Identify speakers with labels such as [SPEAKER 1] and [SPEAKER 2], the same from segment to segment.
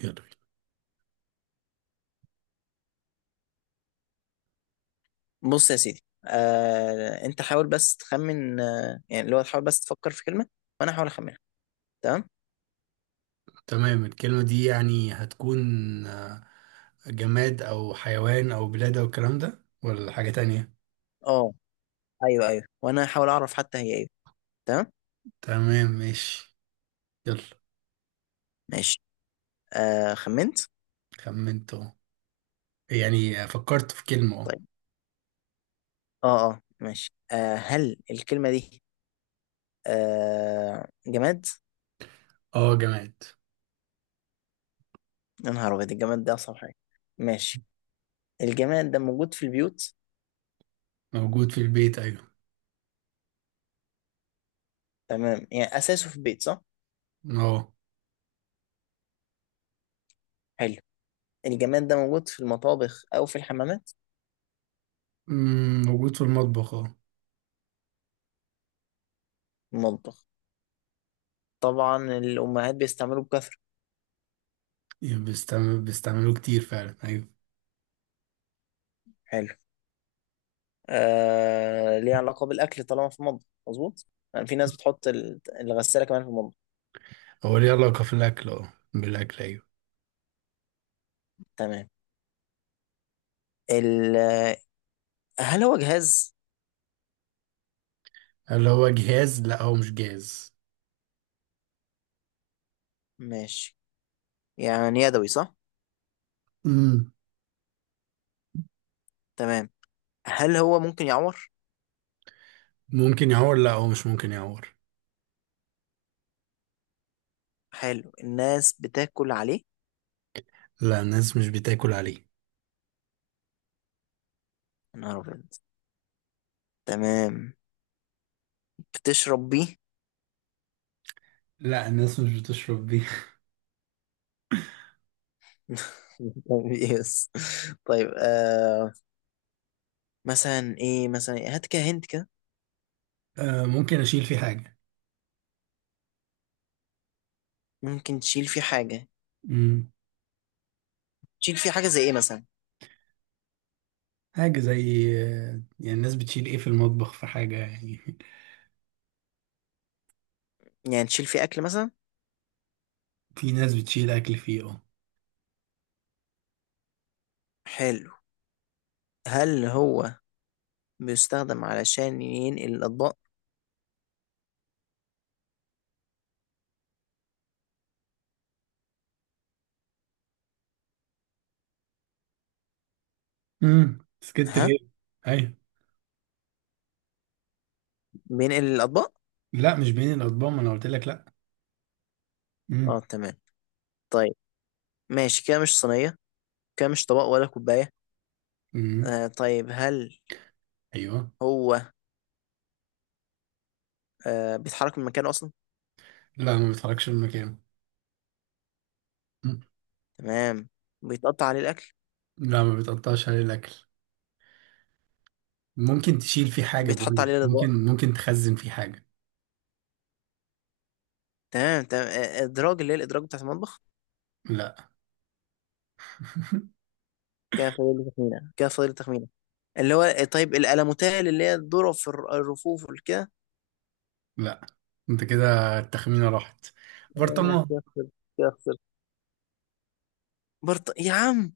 [SPEAKER 1] يلا بينا.
[SPEAKER 2] بص يا سيدي انت حاول بس تخمن يعني اللي هو تحاول بس تفكر في كلمة وانا احاول اخمنها. تمام.
[SPEAKER 1] تمام الكلمة دي يعني هتكون آه، جماد أو حيوان أو بلاد أو الكلام ده ولا حاجة تانية.
[SPEAKER 2] اه، ايوه ايوه وانا احاول اعرف حتى هي ايه. تمام،
[SPEAKER 1] تمام ماشي. يلا.
[SPEAKER 2] ماشي. خمنت.
[SPEAKER 1] خمنت أهو، يعني فكرت في كلمة.
[SPEAKER 2] طيب. اه، اه، ماشي. هل الكلمة دي جماد؟
[SPEAKER 1] أهو أه، جماد
[SPEAKER 2] يا نهار ابيض، الجماد ده اصعب حاجة. ماشي. الجماد ده موجود في البيوت؟
[SPEAKER 1] موجود في البيت، أيوه
[SPEAKER 2] تمام، يعني اساسه في البيت، صح؟
[SPEAKER 1] أه.
[SPEAKER 2] حلو. الجماد ده موجود في المطابخ او في الحمامات؟
[SPEAKER 1] موجود في المطبخ أه.
[SPEAKER 2] المطبخ. طبعا الامهات بيستعملوه بكثرة.
[SPEAKER 1] بيستعملوه كتير فعلا، أيوه.
[SPEAKER 2] حلو. ليها علاقة بالأكل طالما في المطبخ، مظبوط. يعني في ناس بتحط الغسالة كمان في المطبخ.
[SPEAKER 1] هو ليه علاقة في الأكل، بالأكل، أيوه.
[SPEAKER 2] تمام. ال... هل هو جهاز؟
[SPEAKER 1] هل هو جهاز؟ لأ، هو مش جهاز.
[SPEAKER 2] ماشي. يعني يدوي، صح؟
[SPEAKER 1] مم،
[SPEAKER 2] تمام. هل هو ممكن يعور؟
[SPEAKER 1] ممكن يعور؟ لأ، هو مش ممكن يعور.
[SPEAKER 2] حلو. الناس بتاكل عليه؟
[SPEAKER 1] لا، الناس مش بتاكل عليه.
[SPEAKER 2] يا نهار أبيض. تمام. بتشرب بيه؟
[SPEAKER 1] لا، الناس مش بتشرب بيه.
[SPEAKER 2] يس. طيب، مثلا ايه؟ مثلا إيه؟ هات كده، هنت كده.
[SPEAKER 1] ممكن اشيل فيه حاجة.
[SPEAKER 2] ممكن تشيل فيه حاجة؟
[SPEAKER 1] مم.
[SPEAKER 2] تشيل فيه حاجة زي ايه مثلا؟
[SPEAKER 1] حاجة زي يعني الناس بتشيل ايه في المطبخ، في حاجة يعني.
[SPEAKER 2] يعني تشيل فيه أكل مثلا؟
[SPEAKER 1] في ناس بتشيل اكل فيه، اه.
[SPEAKER 2] حلو. هل هو بيستخدم علشان ينقل الأطباق؟
[SPEAKER 1] سكت
[SPEAKER 2] ها،
[SPEAKER 1] ليه. ايوه.
[SPEAKER 2] بينقل الأطباق.
[SPEAKER 1] لا، مش بين الاطباق، ما انا قلت لك لا.
[SPEAKER 2] اه،
[SPEAKER 1] امم.
[SPEAKER 2] تمام. طيب، ماشي. كده مش صينية، كده مش طبق ولا كوباية.
[SPEAKER 1] امم.
[SPEAKER 2] طيب، هل
[SPEAKER 1] ايوه.
[SPEAKER 2] هو بيتحرك من مكانه أصلا؟
[SPEAKER 1] لا، ما بيتحركش من مكانه. مم.
[SPEAKER 2] تمام. بيتقطع عليه الأكل؟
[SPEAKER 1] لا، ما بيتقطعش عليه الاكل. ممكن تشيل فيه حاجة،
[SPEAKER 2] بيتحط
[SPEAKER 1] بقول
[SPEAKER 2] عليه
[SPEAKER 1] لك
[SPEAKER 2] الأطباق؟
[SPEAKER 1] ممكن، ممكن تخزن فيه حاجة.
[SPEAKER 2] تمام، تمام. إدراج، اللي هي الإدراج بتاعت المطبخ.
[SPEAKER 1] لا،
[SPEAKER 2] كده فاضل لي تخمينة، كده فاضل لي تخمينة. اللي هو طيب الألموتال اللي هي الذرة في الرفوف والكده.
[SPEAKER 1] لا. انت كده التخمينة راحت. برطمان.
[SPEAKER 2] كده خسرت، كده خسرت. يا عم.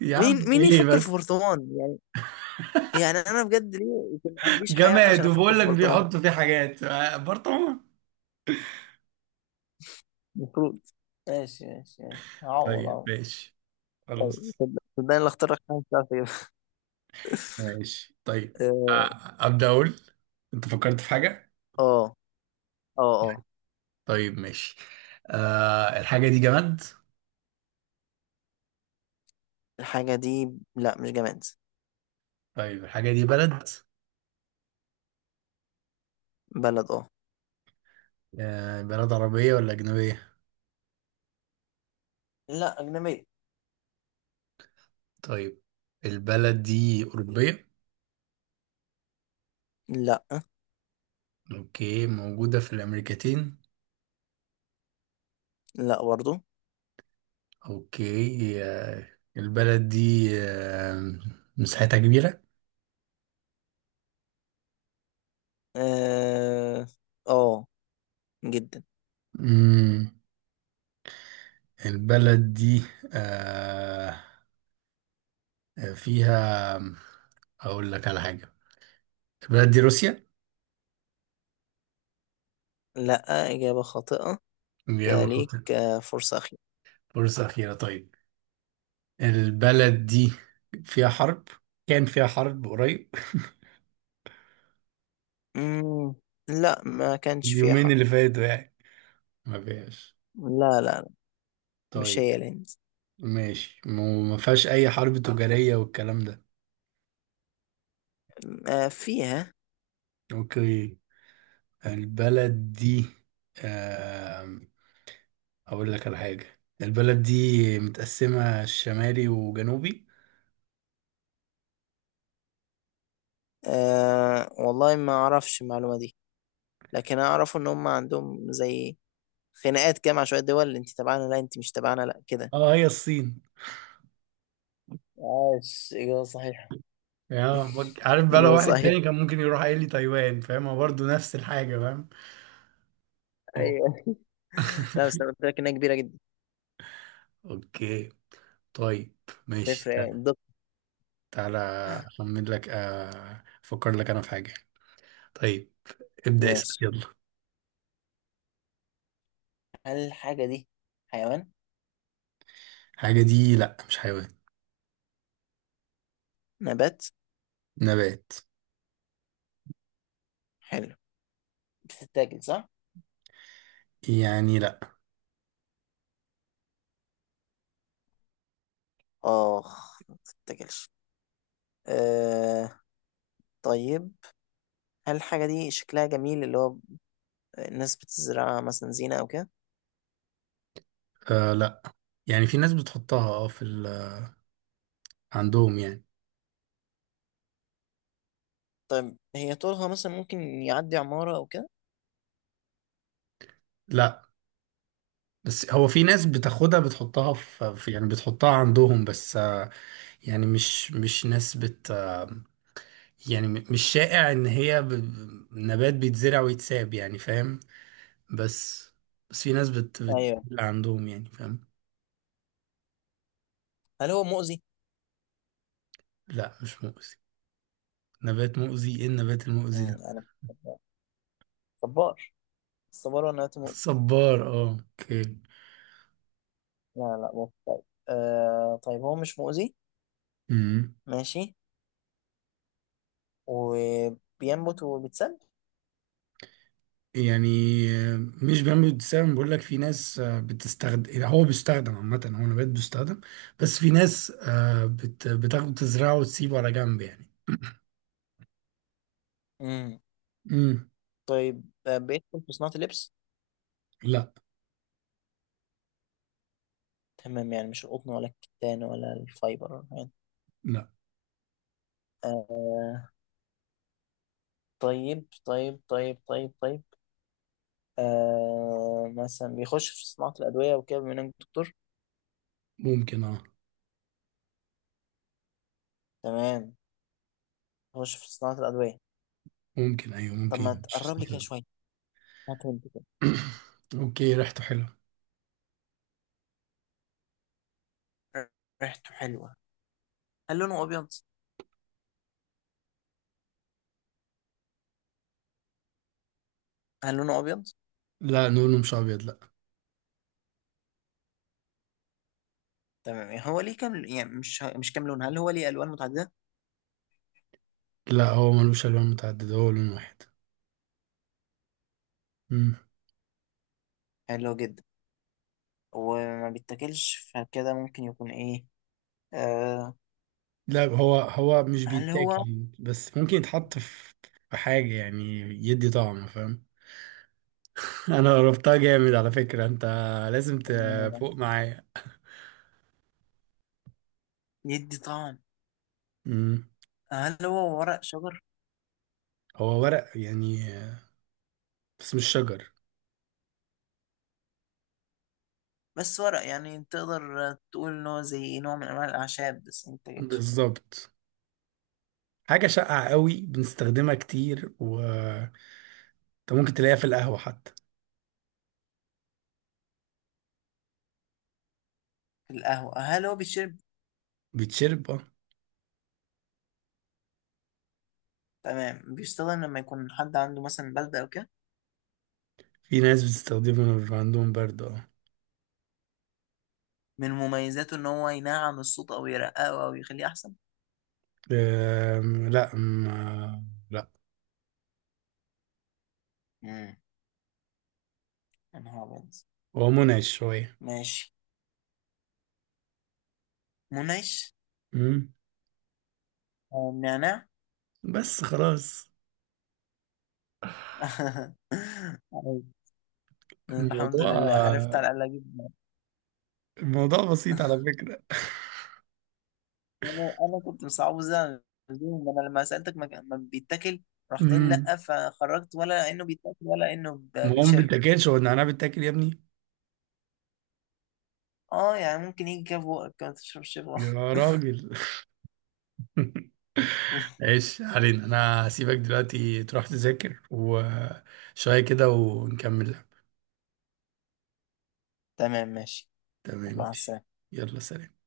[SPEAKER 1] يا عم،
[SPEAKER 2] مين
[SPEAKER 1] ايه
[SPEAKER 2] يفكر في
[SPEAKER 1] بس.
[SPEAKER 2] برطمان يعني؟ يعني انا بجد ليه يكون ما عنديش حياه عشان
[SPEAKER 1] جماد
[SPEAKER 2] افكر
[SPEAKER 1] وبقول
[SPEAKER 2] في
[SPEAKER 1] لك
[SPEAKER 2] برطمان؟
[SPEAKER 1] بيحطوا فيه حاجات، برطمان.
[SPEAKER 2] المفروض. ماشي ماشي ماشي، هعوض
[SPEAKER 1] طيب
[SPEAKER 2] هعوض.
[SPEAKER 1] ماشي، خلاص.
[SPEAKER 2] صدقني، اللي اختار لك حاجه مش عارف اجيبها.
[SPEAKER 1] ماشي طيب. أ- أبدأ أقول. أنت فكرت في حاجة؟
[SPEAKER 2] اه، اه، اه. آه.
[SPEAKER 1] طيب ماشي. أه، الحاجة دي جماد؟
[SPEAKER 2] الحاجه دي، لا مش جماد.
[SPEAKER 1] طيب، الحاجة دي بلد؟
[SPEAKER 2] بلد، اه.
[SPEAKER 1] أه، بلد عربية ولا أجنبية؟
[SPEAKER 2] لا، أجنبية.
[SPEAKER 1] طيب، البلد دي أوروبية؟
[SPEAKER 2] لا،
[SPEAKER 1] أوكي، موجودة في الأمريكتين؟
[SPEAKER 2] لا برضو.
[SPEAKER 1] أوكي، البلد دي مساحتها كبيرة؟
[SPEAKER 2] اه. آه، جدا.
[SPEAKER 1] مم. البلد دي آه آه، فيها أقول لك على حاجة. البلد دي روسيا.
[SPEAKER 2] لا، اجابه خاطئه.
[SPEAKER 1] إجابة
[SPEAKER 2] كليك.
[SPEAKER 1] خاطئة.
[SPEAKER 2] فرصه اخيره.
[SPEAKER 1] فرصة أخيرة، طيب. البلد دي فيها حرب، كان فيها حرب قريب.
[SPEAKER 2] مم. لا، ما كانش فيها
[SPEAKER 1] اليومين
[SPEAKER 2] حرب.
[SPEAKER 1] اللي فاتوا يعني، ما فيهاش.
[SPEAKER 2] لا لا لا، مش
[SPEAKER 1] طيب
[SPEAKER 2] هي الهند؟
[SPEAKER 1] ماشي، ما فيهاش أي حرب تجارية والكلام ده.
[SPEAKER 2] آه، فيها.
[SPEAKER 1] أوكي. البلد دي آم، أقول لك على حاجة، البلد دي متقسمة شمالي وجنوبي.
[SPEAKER 2] أه، والله ما اعرفش المعلومه دي، لكن انا اعرف ان هم عندهم زي خناقات كده مع شويه دول، انت تبعنا، لا انت مش تبعنا، لا كده.
[SPEAKER 1] اه، هي الصين.
[SPEAKER 2] عاش، إجابة صحيحة.
[SPEAKER 1] عارف بقى، لو
[SPEAKER 2] ايوه،
[SPEAKER 1] واحد
[SPEAKER 2] صحيح.
[SPEAKER 1] تاني كان ممكن يروح قايل لي تايوان، فاهم؟ هو برضه نفس الحاجة، فاهم. اه.
[SPEAKER 2] أيوه. لا بس انا قلت لك انها كبيره جدا.
[SPEAKER 1] اوكي. طيب ماشي.
[SPEAKER 2] تفرق يعني
[SPEAKER 1] تعالى
[SPEAKER 2] الدقة.
[SPEAKER 1] تعالى. اخمن لك آه، افكر لك انا في حاجة. طيب ابدأ اسأل،
[SPEAKER 2] ماشي.
[SPEAKER 1] يلا.
[SPEAKER 2] هل الحاجة دي حيوان؟
[SPEAKER 1] الحاجة دي لا، مش حيوان.
[SPEAKER 2] نبات.
[SPEAKER 1] نبات.
[SPEAKER 2] حلو. بتتاكل، صح؟
[SPEAKER 1] يعني لا.
[SPEAKER 2] اخ، ما تتاكلش. أه، طيب. هل الحاجه دي شكلها جميل، اللي هو الناس بتزرعها مثلا زينه او كده؟
[SPEAKER 1] آه، لا. يعني في ناس بتحطها اه في ال... عندهم يعني.
[SPEAKER 2] طيب، هي طولها مثلا ممكن يعدي عمارة أو كده؟
[SPEAKER 1] لا، بس هو في ناس بتاخدها، بتحطها يعني بتحطها عندهم، بس يعني مش ناس بت آه، يعني مش شائع ان هي نبات بيتزرع ويتساب يعني فاهم. بس بس في ناس
[SPEAKER 2] أيوه.
[SPEAKER 1] عندهم يعني فاهم.
[SPEAKER 2] هل هو مؤذي؟
[SPEAKER 1] لا، مش مؤذي. نبات مؤذي، ايه النبات المؤذي ده؟
[SPEAKER 2] أنا، صبار. الصبار ولا نبات مؤذي؟
[SPEAKER 1] صبار، اه. اوكي.
[SPEAKER 2] لا، لا مؤذي، طيب. طيب، هو مش مؤذي.
[SPEAKER 1] امم
[SPEAKER 2] ماشي. وبينبت وبيتسد؟
[SPEAKER 1] يعني مش بامبي، بتستخدم بقول لك، في ناس بتستخدم، هو بيستخدم عامة، هو نبات بيستخدم. بس في ناس بتاخده تزرعه وتسيبه على جنب يعني.
[SPEAKER 2] امم
[SPEAKER 1] امم.
[SPEAKER 2] طيب، بيدخل في صناعة اللبس؟
[SPEAKER 1] لا،
[SPEAKER 2] تمام، يعني مش القطن ولا الكتان ولا الفايبر يعني.
[SPEAKER 1] لا.
[SPEAKER 2] آه طيب طيب طيب طيب طيب. مثلا بيخش في صناعة الأدوية وكده، بما إنك دكتور.
[SPEAKER 1] ممكن اه.
[SPEAKER 2] تمام، بيخش في صناعة الأدوية.
[SPEAKER 1] ممكن ايوه،
[SPEAKER 2] طب
[SPEAKER 1] ممكن
[SPEAKER 2] ما
[SPEAKER 1] مش.
[SPEAKER 2] تقرب لي كده شويه، هات، هنت كده.
[SPEAKER 1] اوكي ريحته حلوة.
[SPEAKER 2] ريحته حلوه. هل لونه ابيض؟ هل لونه ابيض؟
[SPEAKER 1] لا، لونه مش ابيض، لا.
[SPEAKER 2] تمام، يعني هو ليه كام، يعني مش كام لون، هل هو ليه الوان متعدده؟
[SPEAKER 1] لا، هو ملوش الوان متعددة، هو لون واحد. مم.
[SPEAKER 2] حلو جدا. وما بيتاكلش فكده ممكن يكون ايه؟ آه
[SPEAKER 1] لا، هو مش
[SPEAKER 2] هل
[SPEAKER 1] بيتاكل
[SPEAKER 2] هو
[SPEAKER 1] يعني، بس ممكن يتحط في حاجة يعني، يدي طعم فاهم. انا قربتها جامد على فكرة، انت لازم
[SPEAKER 2] آه،
[SPEAKER 1] تفوق معايا.
[SPEAKER 2] يدي طعم؟
[SPEAKER 1] مم.
[SPEAKER 2] هل هو ورق شجر؟
[SPEAKER 1] هو ورق يعني، بس مش شجر.
[SPEAKER 2] بس ورق، يعني تقدر تقول ان هو زي نوع من انواع الاعشاب بس ما بيتاكلش.
[SPEAKER 1] بالظبط. حاجة شائعة قوي بنستخدمها كتير، و انت ممكن تلاقيها في القهوة حتى.
[SPEAKER 2] القهوه، هل هو بيشرب؟
[SPEAKER 1] بتشرب اه.
[SPEAKER 2] تمام، بيستخدم لما يكون حد عنده مثلا بلدة او كده؟
[SPEAKER 1] في ناس بتستخدمه لما بيبقى عندهم برد، اه.
[SPEAKER 2] من مميزاته ان هو ينعم الصوت او يرققه او يخليه احسن؟
[SPEAKER 1] لا ما، لا.
[SPEAKER 2] مم. يا نهار ابيض.
[SPEAKER 1] هو منعش شوية.
[SPEAKER 2] ماشي، منعش.
[SPEAKER 1] أمم،
[SPEAKER 2] نعناع.
[SPEAKER 1] بس خلاص.
[SPEAKER 2] عارف. الحمد
[SPEAKER 1] الموضوع
[SPEAKER 2] لله عرفت على الاقل اجيب.
[SPEAKER 1] الموضوع بسيط على فكرة.
[SPEAKER 2] انا كنت مصعبه، زي ما انا لما سالتك ما بيتاكل. رحت قايل
[SPEAKER 1] أمم،
[SPEAKER 2] لا، فخرجت ولا انه بيتاكل ولا انه
[SPEAKER 1] ما هو ما
[SPEAKER 2] بيتشرب.
[SPEAKER 1] بيتاكلش، هو النعناع بيتاكل يا ابني.
[SPEAKER 2] اه، يعني ممكن يجي كده في بقك، ما تشربش بقك.
[SPEAKER 1] يا راجل. ايش علينا، انا هسيبك دلوقتي تروح تذاكر وشوية كده ونكمل.
[SPEAKER 2] تمام، ماشي. الله
[SPEAKER 1] تمام.
[SPEAKER 2] على السلامة.
[SPEAKER 1] يلا سلام.